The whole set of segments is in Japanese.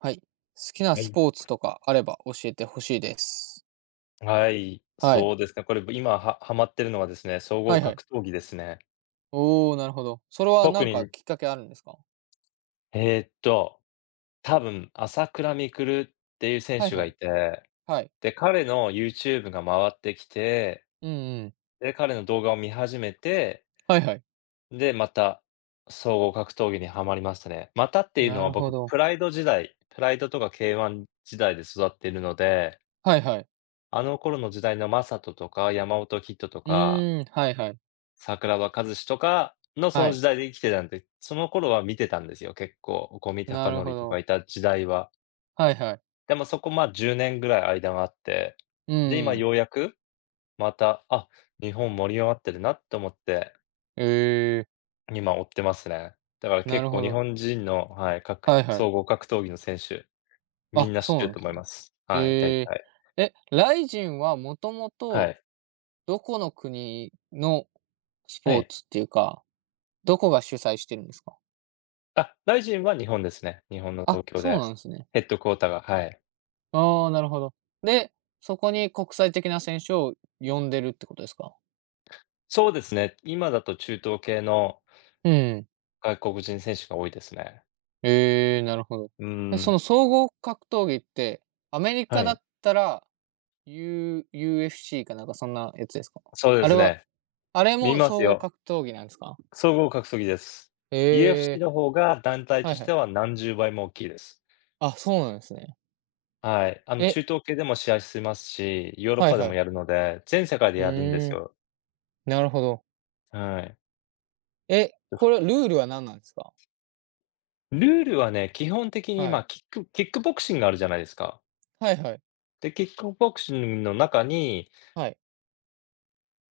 はい。好きなはスい。ポーツとかあれば教えて欲しいです。はい、はい。そうですね。これ、今はハマってるのはですね、総は合いはい。格闘技ですね。おお、なるほど。それは特なんかに、きっかけあるんですか？えーっと、多分朝倉未来っていう選はい手はがい。いて、はい。で、彼の YouTube が回ってきて、うんうん。で、彼の動画を見始めて、はいはい。で、また総合格闘技にはまりましたね。またっていうのなはるほ僕、ど。プライド時代、プライドとか K1 時代で育っているので、はいはい。あの頃の時代のマサトとか山本キッドとうかーん、はいはい。桜庭和志とかのそはの時い。代で生きてたんで、その頃は見てたんですよ、結構。五味な隆るほ典とかど。いた時代は。はいはい。でもそこ、ま、10年ぐらい間があって、うで、今ん。ようやく、また、あ、日本盛り上がってるなと思って、ええ、今追ってますね。だからな結る構ほ日ど。本人の、はい、かくはいはい。総合格闘技の選手、みあ、んな知そってうるなんとです思いね。ます。はい、大え体。え。え、ライジンはもともはとい。どこの国のスはポーい。ツっていうか、どこが主催してるんですか？あ、RISI は日本ですね。日本のあ、東京そうで、なんですね。ヘッドクォーターが、はい。ああ、なるほど。で、そこに国際的な選手を呼んでるってことですか？そうですね、今だと中東系のうん。外国人選手が多いですね。ええ、なるほど。うえ、そん、の総合格闘技って、アメリはカだい。ったら、UFC かなんかそんなやつですか？そうであすれはね。あれ見もます総合よ。格闘技なんですか？総合格闘技です。え UFC え、の方が団体はといしはてい。は何十倍も大きいです。あ、そうなんですね。はい。あの、え、中東系でも試合してますし、ヨーロッはいパではもやい。るので、全世界でうやるんですーん、よ。なるほど。はい。え、これルールは何なんですか？ルールはね、基本的に、はま、い。キックボクシングがあるじゃないですか。はいはい。で、キックボクシングの中に、はい。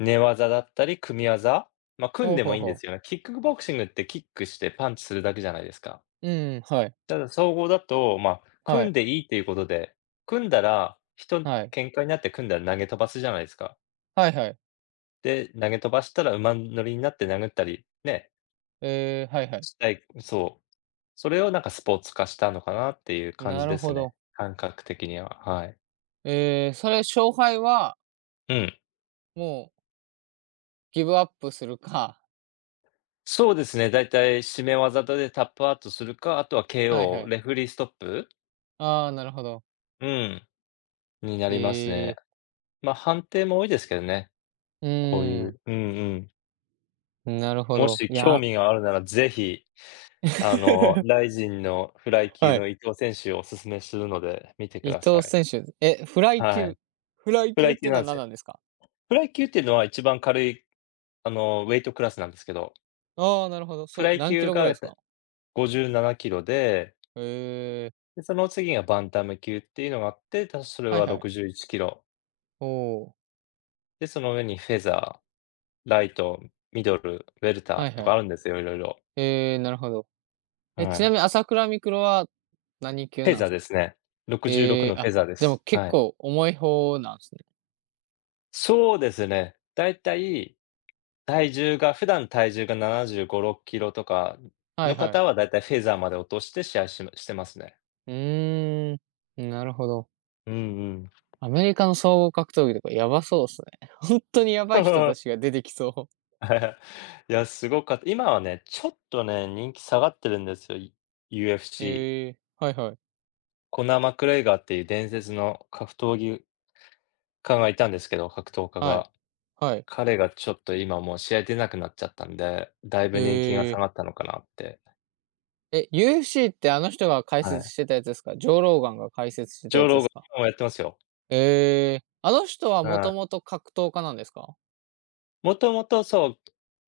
寝技だったり組み技、ま、組んほうでもほういいんでほすよね。う。キックボクシングってキックしてパンチするだけじゃないですか。うんうん、はい。ただ総合だと、まあ、は組んい。でいいっていうことで、組んだら、はい。喧嘩になって組んだら投げ飛ばすじゃないですか。はいはい。で、投げ飛ばしたら馬乗りになって殴ったり、ね、ええ、はいはい。したいそう。それをなんかスポーツ化したのかなっていう感じなるですほね、ど。感覚的には、はい。ええ、それ勝敗は、うん。もうギブアップするか そうですね、だいたい締め技でタップアウトするか、あとは はいは KO、い。レフェリーストップ、ああ、なるほど。うん、になりますえね。え、ま、判定も多いですけどね、うこういーん、ううんうん。なるほもど。しい興や 味があるならぜひRY のフライ級はい。の伊藤選手をお勧めするので、見てく伊ださ藤い。選手、え、フライはい。級フライフ級ラっイ級てのなはんす何よ。なんですか？フライ級っていうのは一番軽い、ウェイトクラスなんですけど、ああー、なるほど。フそうライ何キ級ロぐらいがですか？57キロで、ええ、で、その次がバンタム級っていうのがあって、それはいははい。61キロ。おお、で、その上にフェザー、ライト、ミドル、ウェルはいターとはかい。あるんですよ、色々。ええ、なるほど。え、はちない。みに朝倉未来は何級フェなんでザーすでか？すね。66えのえ、フェあ、ザーででもす。結はい。構重い方なんですね。そうですね。だいたい体重が、普段体重が75、6キロとかはいのは方い。はだいたいフェザーまで落として試合しましてますね。うーん、なるほど。うんうん。アメリカの総合格闘技とかやばそうっすね。本当にやばい人たちが 出てきそう。いや、すごかった。今はね、ちょっとね、人気下がってるんですよ、UFC。ええ、はいはい。コナー・マクレイガーっていう伝説の格闘技家がいたんですけど、格闘家はい。が。はい。彼がちょっと今もう試合出なくなっちゃったんで、だいぶ人気がえ下え。がったのかなって。え、UFC ってあの人が解は説い。してたやつですか？ジョー・ローガンが解説してジたョー・やつロでーガすン、か？今もやってますよ。ええ、あの人はもはい。ともと格闘家なんですか？もともとそう、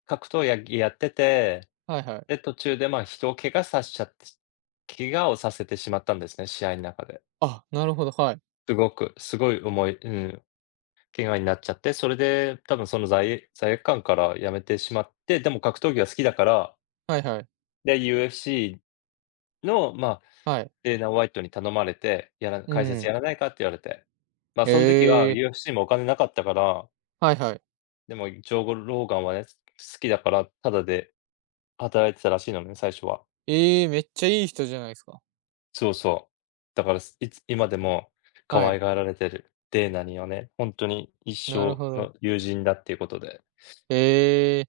格闘やってて、はいはい。で、途中でまあ、人を怪我させちゃって怪我をさせてしまったんですね、試合の中で。あ、なるほど、はい。すごく、すごい重い、ん、怪我になっちゃって、それで多分その罪悪感から辞めてしまって、でも格闘技は好きだから、はいはい。で、UFC の、まあ、はい。デーナ・ホワイトに頼まれて、う解説ん。やらないかって言われて。まあ、その時は ええ、UFC もお金なかったから、はいはい。でもジョー・ゴローガンはね、好きだから、タダで働いてたらしいのね、最初は。ええ、めっちゃいい人じゃないですか。そうそう。だから、すいつ今でも可は愛い、がられてる。デーナにはね、ほんとに一なる生ほど。の友人だっていうことで。ええ、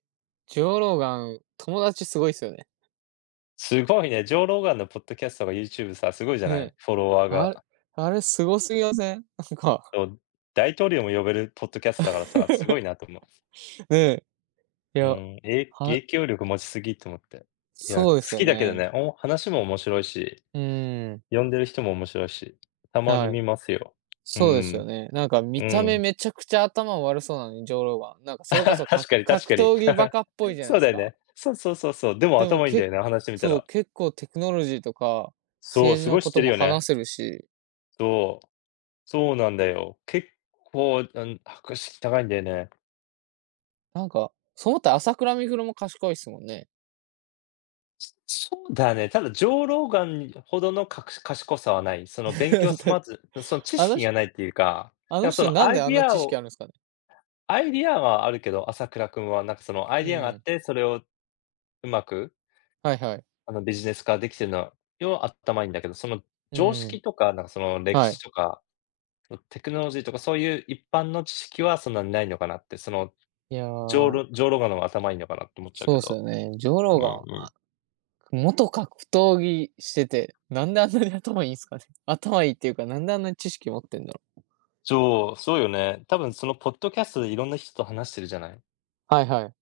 ジョーローガン、友達すごいっすよね。すごいね、ジョー・ローガンのポッドキャストが YouTube さ、すごいじゃない？ね、フォロワーあれが。あれすごすぎません？なんか。そう、大統領も呼べるポッドキャストだからさ、すごい なと思う。ね、いうや、ーん、は影響力持ちすぎと思って。いや、そ好うですよきだけどね。ね、お話も面白いし、うーん、呼んでる人も面白いし、たまにはい。見ますよ。うそうですよん、ね。なんかう見た目ん。めちゃくちゃ頭悪そうなのに、ジョーローガン。なんか それこあそ、確かに確格かに。闘技バカっぽい じゃなそいうすだよか。ね。そうそうそうそう。でもでも、頭いいんだけよね、話してみたそう、ら。結構テクノロジーとか、そう、政治すごのい知こってとるもよね。話せるし、そう。そうなんだよ。結構、博識高いんだよね。なんか、そう思ったら朝倉未来も賢いっすもんね。そうだね。ただ上老眼ほどのかくし賢さはない。その勉強 済たまず、その知あの識人がないっていうか、あなんのかそ人のなんであんな知識あるんですかね？アイディアはあるけど、朝倉君はなんかそのアイうディアがあっん。て、それをうまく、はいはい。あのビジネス化できてるのよ、要は頭いいんだけど、そのう常識ん。とか、なんかその歴はい。史とかテクノロジーとかそういう一般の知識はそんなにないのかなって、その、いや、上ロガの頭いいのかなって思っちゃうそうけですど。よね。ジョウロうーんうガン、ん。元格闘技してて、なんであんなに頭いいんすかね？頭いいっていうか、なんであんなに知識持ってんだろう？そう、そうよね。多分そのポッドキャストでいろんな人と話してるじゃない。はいはい。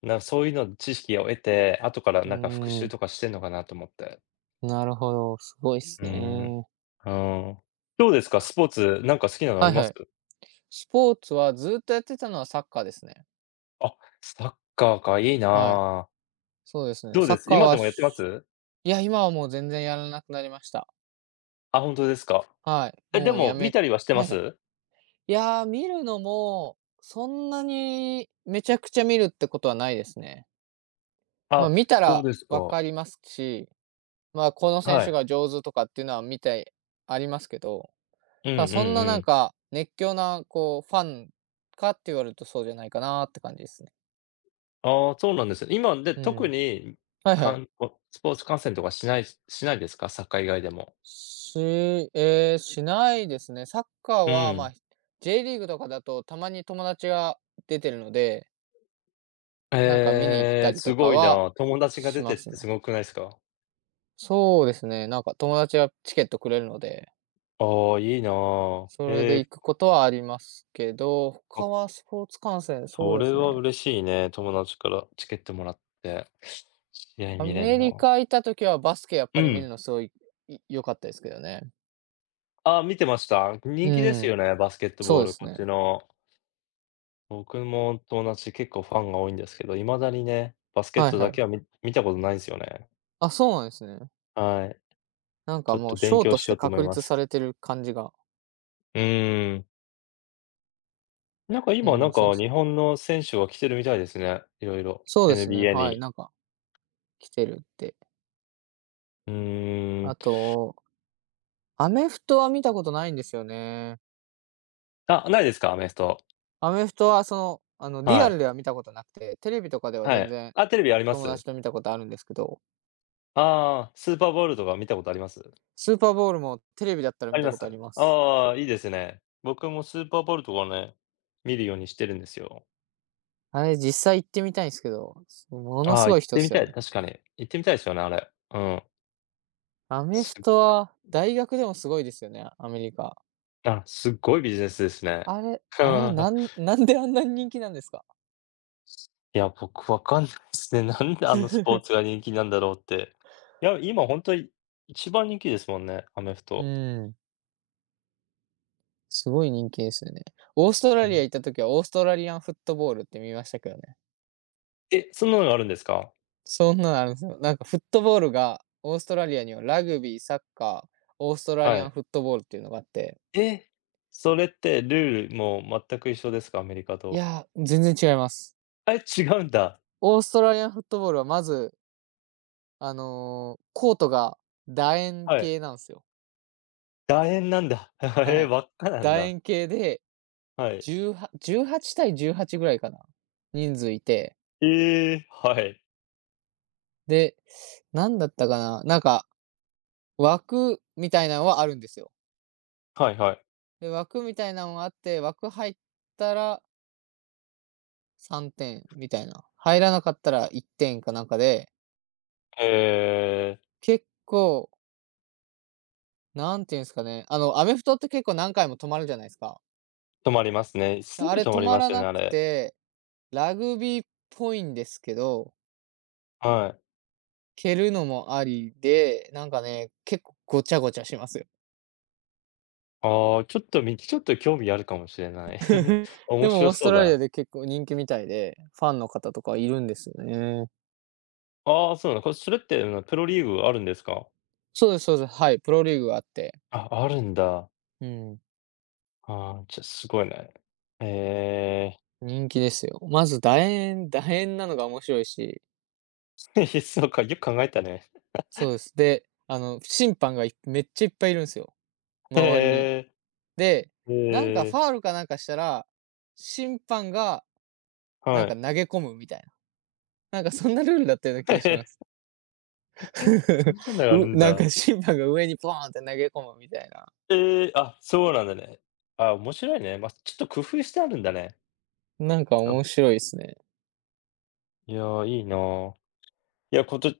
そういうの知識を得て、後からうーなんか復習ん、とかしてんのかなと思って。なるほど、すごいっうすーん、ね。うん。どうですか？スポーツ、なんか好きなのあはいりまはす？い。スポーツはずっとやってたのはサッカーですね。あ、サッカーか、いいはい。な。そうですね。どうサでッす？カー今では、もやってます？いや、今はもう全然やらなくなりました。あ、本当ですか。はい。え、でもうやも見めたりはしてまはいはい。す？いやー、見るのも、そんなにめちゃくちゃ見るってことはないですね。ま、あ、見たそうらですわか。かりますし、まあ、この選は手い。が上手とかっていうのは見てありますけど、うんただうんそんなうなんん。か、熱狂なこうファンかって言われるとそうじゃないかなって感じですね。ああ、そうなんですね。今で、う特ん。に、はいはかい。んこスポーツ観戦とかしないですか？サッカー以外でも。しえーしないですね。サッカーうは、まん。あ、J リーグとかだとたまに友達が出てるので、なんか見に行っえたえ、りとすかごいはな。友達がし出てまっすてすね。ごくないすか？そうですね、なんか友達がチケットくれるので、ああ、いいな。それえでえ、行くことはありますけど、あ、他はスポーツ観戦、そそうでれすはね。嬉しいね。友達からチケットもらって、試合ア見れんメリの。カ行った時はバスケやっうぱり見るん。のすごい、良かったですけどね。あ見てました。人う気ですん、よね、バスケットそボうーでル、すこっね。ちの。僕も友達結構ファンが多いんですけど、未だにね、バスケッはいトだはい。けは見たことないんすよね。あ、そうなんですね。はい。なんちかょっもうとシ勉ョー強とししよてうと思確いま立さす。れてる感じが、うーん。なんかう今、なんん、そうでかす。日本の選手が来てるみたいですね。いろいろ。そうですね、NBA はい、に。なんか来てるって。うーん。あと、アメフトは見たことないんですよね。あ、ないですか？アメフト。アメフトはその、あの、リはアルい。では見たことなくて、テレビとかではは全い。然あ、テレビありま友す？達と見たことあるんですけど、ああー、スーパーボウルとか見たことあります？スーパーボウルもテレビだったらあ見りたまことあす？ります。ああ、いいですね。僕もスーパーボウルとかね、見るようにしてるんですよ。あれ、実際行ってみたいんですけど、ものああ、すご行いっ人ってみすよたい、ね。確かに。行ってみたいですよね、あれ。うん。アメフすトは大学でもすごいですよね、アメリカ。すっごいビジネスですね。あれあれ、なんであんなに人気なんですか？いや、僕わかんないですね。なんであのスポーツ が人気なんだろうって。いや、今本当に一番人気ですもんね、アメフうト。ん、すごい人気ですよね。オーストうラリアん。行った時はオーストラリアンフットボールって見ましたけどね。え、そんなのがあるんですか？そんなのあるんですよ。なんかフットボールがオーストラリアにはラグビー、サッカー、オーストラリはアンい。フットボールっていうのがあって、え、それってルールも全く一緒ですか？アメリカいと。やー、全然違います。あ、え、違うんだ。オーストラリアンフットボールはまず、あの、コートが楕円はい。形なんですよ。楕円なんだ。はえ、い。輪っかなん楕だ。円形で、はい。18-18対18ぐらいかな、人数いて、えーで、なんだったかな、なんか、枠みたいなのはあるんですよ。はいはいはい。で、枠みたいなのがあって、枠入ったら3点みたいな、入らなかったら1点かなんかで、え結構、なんていうんですかね、あの、アメフトって結構何回も止まるじゃないですか。ー、止まりますね。すあぐれ止ま止りままらすよね、なあくれ。てラグビーっぽいんですけど、はい。蹴るのもありで、なんかね、結構ごちゃごちゃしますよ。ああ、ちょっと興味あるかもしれない。面でも白オースそうトだラリな。アで結構人気みたいで、ファンの方とかいるんですよね。ああ、そうなの。これ、それって、うん、プロリーグあるんですか？そうですそうです。はい、プロリーグがあって、あ、あるんだ。うん、ああ、じゃ、すごいね。え人気ですよ。まず楕円楕円なのが面白いし、え そうか、よく考えたね。そうです。で、あの、審判がめっちゃいっぱいいるんですよ、へ周りに。え。で、なんかえフえ、ァールかなんかしたら、審判がなんはかい。投げ込むみたいな、なんかそんなルールだったような 気がしまえ、す。そ んなのがあるんなんだ。か審判が上にポーンって投げ込むみたいな。ええ、あ、そうなんだね。あ、面白いね。まあ、ちょっと工夫してあるんだね。なんかあ、面白いですね。いやー、いいなー。いや、こと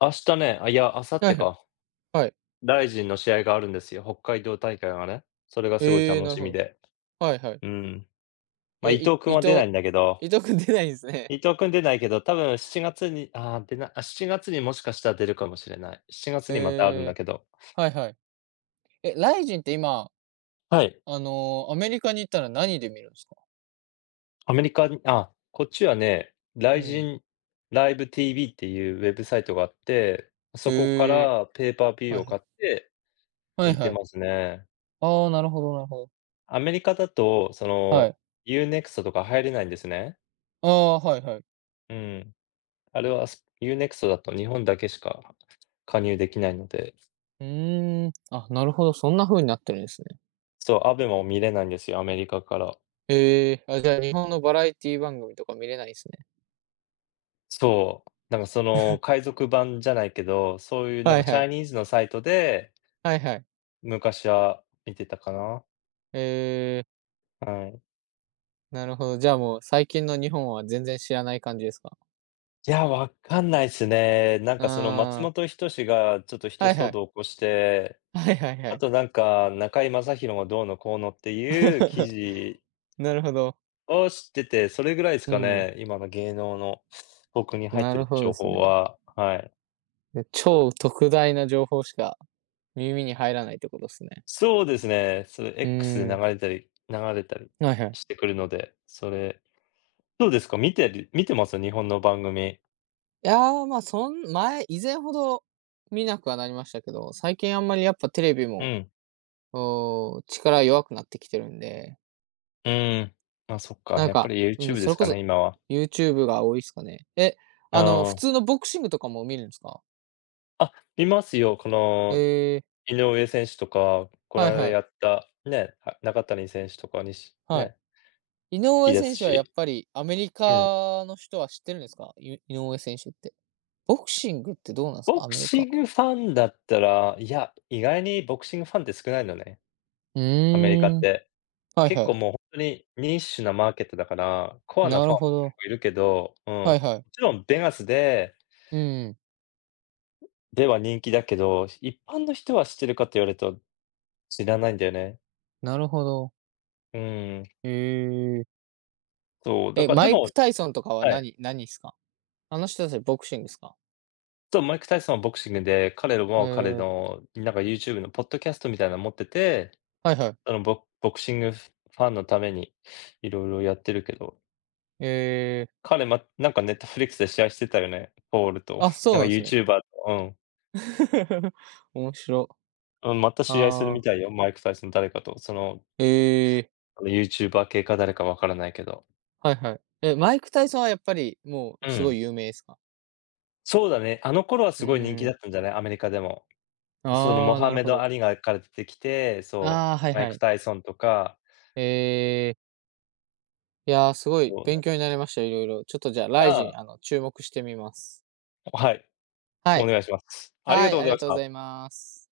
明日ね、あ、いや、明後は日いはい。か。はい。ライジンの試合があるんですよ、北海道大会がね。それがすごいえー、楽なるしほみど。で。はいはい。うん。ま、え、伊い藤伊君は出な藤、いんだけど、伊藤くん出ないんですね。伊 藤君出ないけど、多分7月に、ああ、出なあ、7月にもしかしたら出るかもしれない。7月にまたあるんえだけど。ー、はいはい。え、ライジンって今、はい。アメリカに行ったら何で見るんですか？アメリカに、あ、こっちはね、ラうイジん。ンライブ TV っていうウェブサイトがあって、そこかええらペーパービー、ュはーいをはい。買ってはい見はてい。ますね。ああ、なるほどなるほど。アメリカだと、そはの、い。ユーネクストとか入れないんですね。ああ、はいはい。うん。あれは、す u n ク x トだと日本だけしか加入できないので、うーん。あ、なるほど。そんな風になってるんですね。そう、アベマを見れないんですよ、アメリカから。ええー、あ、じゃあ日本のバラエティ番組とか見れないですね。そう、なんかその海賊版じゃないけど、そういうなんはいかチはャイい。ニーズのサイトで、はいはい。昔は見てたかな。ええ、はい。なるほど。じゃあ、もう最近の日本は全然知らない感じですか？いや、わかんないっすね。なんあかその松本ー、人志がちょっと一騒動を起こして、はいはい。 はいはいはあい。となんか中居正広がどうのこうのっていう記事 なるほど。を知ってて、それぐらいですうかん、ね、今の芸能の僕に入っなてるるほど情です報ね。は。はい。で、超特大な情報しか耳に入らないってことですね。そうですね、それ う X でー流ん、れたり流れたりはいはしい。てくるので、それどうですか？見てます？日本の番組。いやー、まあ、そん前以前ほど見なくはなりましたけど、最近あんまりやっぱテレビうも、ん、おお、力弱くなってきてるんで、うん。あ、そっか、なんやっぱか、り うん、YouTube でそすれこかね、そ、今は。YouTube が多いっすかね。え、あ普あ。通のボクシングとかも見るんですか？あ、見ますよ。このへえ、井上選手とか、このはい間はい、やった、ね、あ、中谷選手とかにしはね、い。井好き上です選手はやっし。ぱりアメリうん。カの人は知ってるんですか？井上選手って。ボクシングってどうなんですか？ボアクメリシカ。ングファンだったら、いや、意外にボクシングファンって少ないのね、うアメリカーっん、て。はい結は構い。もうほんとにニッシュなマーケットだから、コアななファるンもほ結ど。構いるけど、うん。はもいはい。ちろんベガスでうん、では人気だけど、一般の人は知ってるかって言われると知らないんだよね。なるほど。うーん、へえ。そう、だえ、からでマイも、ク・タイソンとかははい。何っすか？あの人たちボクシングっすか？そう、マイク・タイソンはボクシングで、彼らへも彼え、のなんか YouTube のポッドキャストみたいなの持ってて、はいはい。あの、ボクシングファンのために色々やってるけど、へえ、彼、ま、なんかネットフリックスで試合してたよね、ポールと。あ、そなうんかなんユすーね。チューバーと、うん。面白。うん、また試合するみああ、たいよ、マイク・タイソン誰かと。その、ええ、ユーチューバー系か誰かわからないけど。はいはい。え、マイク・タイソンはやっぱり、もううすごん。い有名ですか？そうだね、あの頃はうすごい人気ーだっん。たんじゃない？アメリカでも。そのモああ、ハなるメほド・ど。アリがから出てきて、そああ、はいう、マイはク・い。タイソンとか、ええ、いやー、すごいそうだ勉っ強になりました。いろいろちょっとじゃあ、ライジン、た。注目してみます。はい、はおい。願いします。ありがはい、とうあごりざいがましとうござた。います。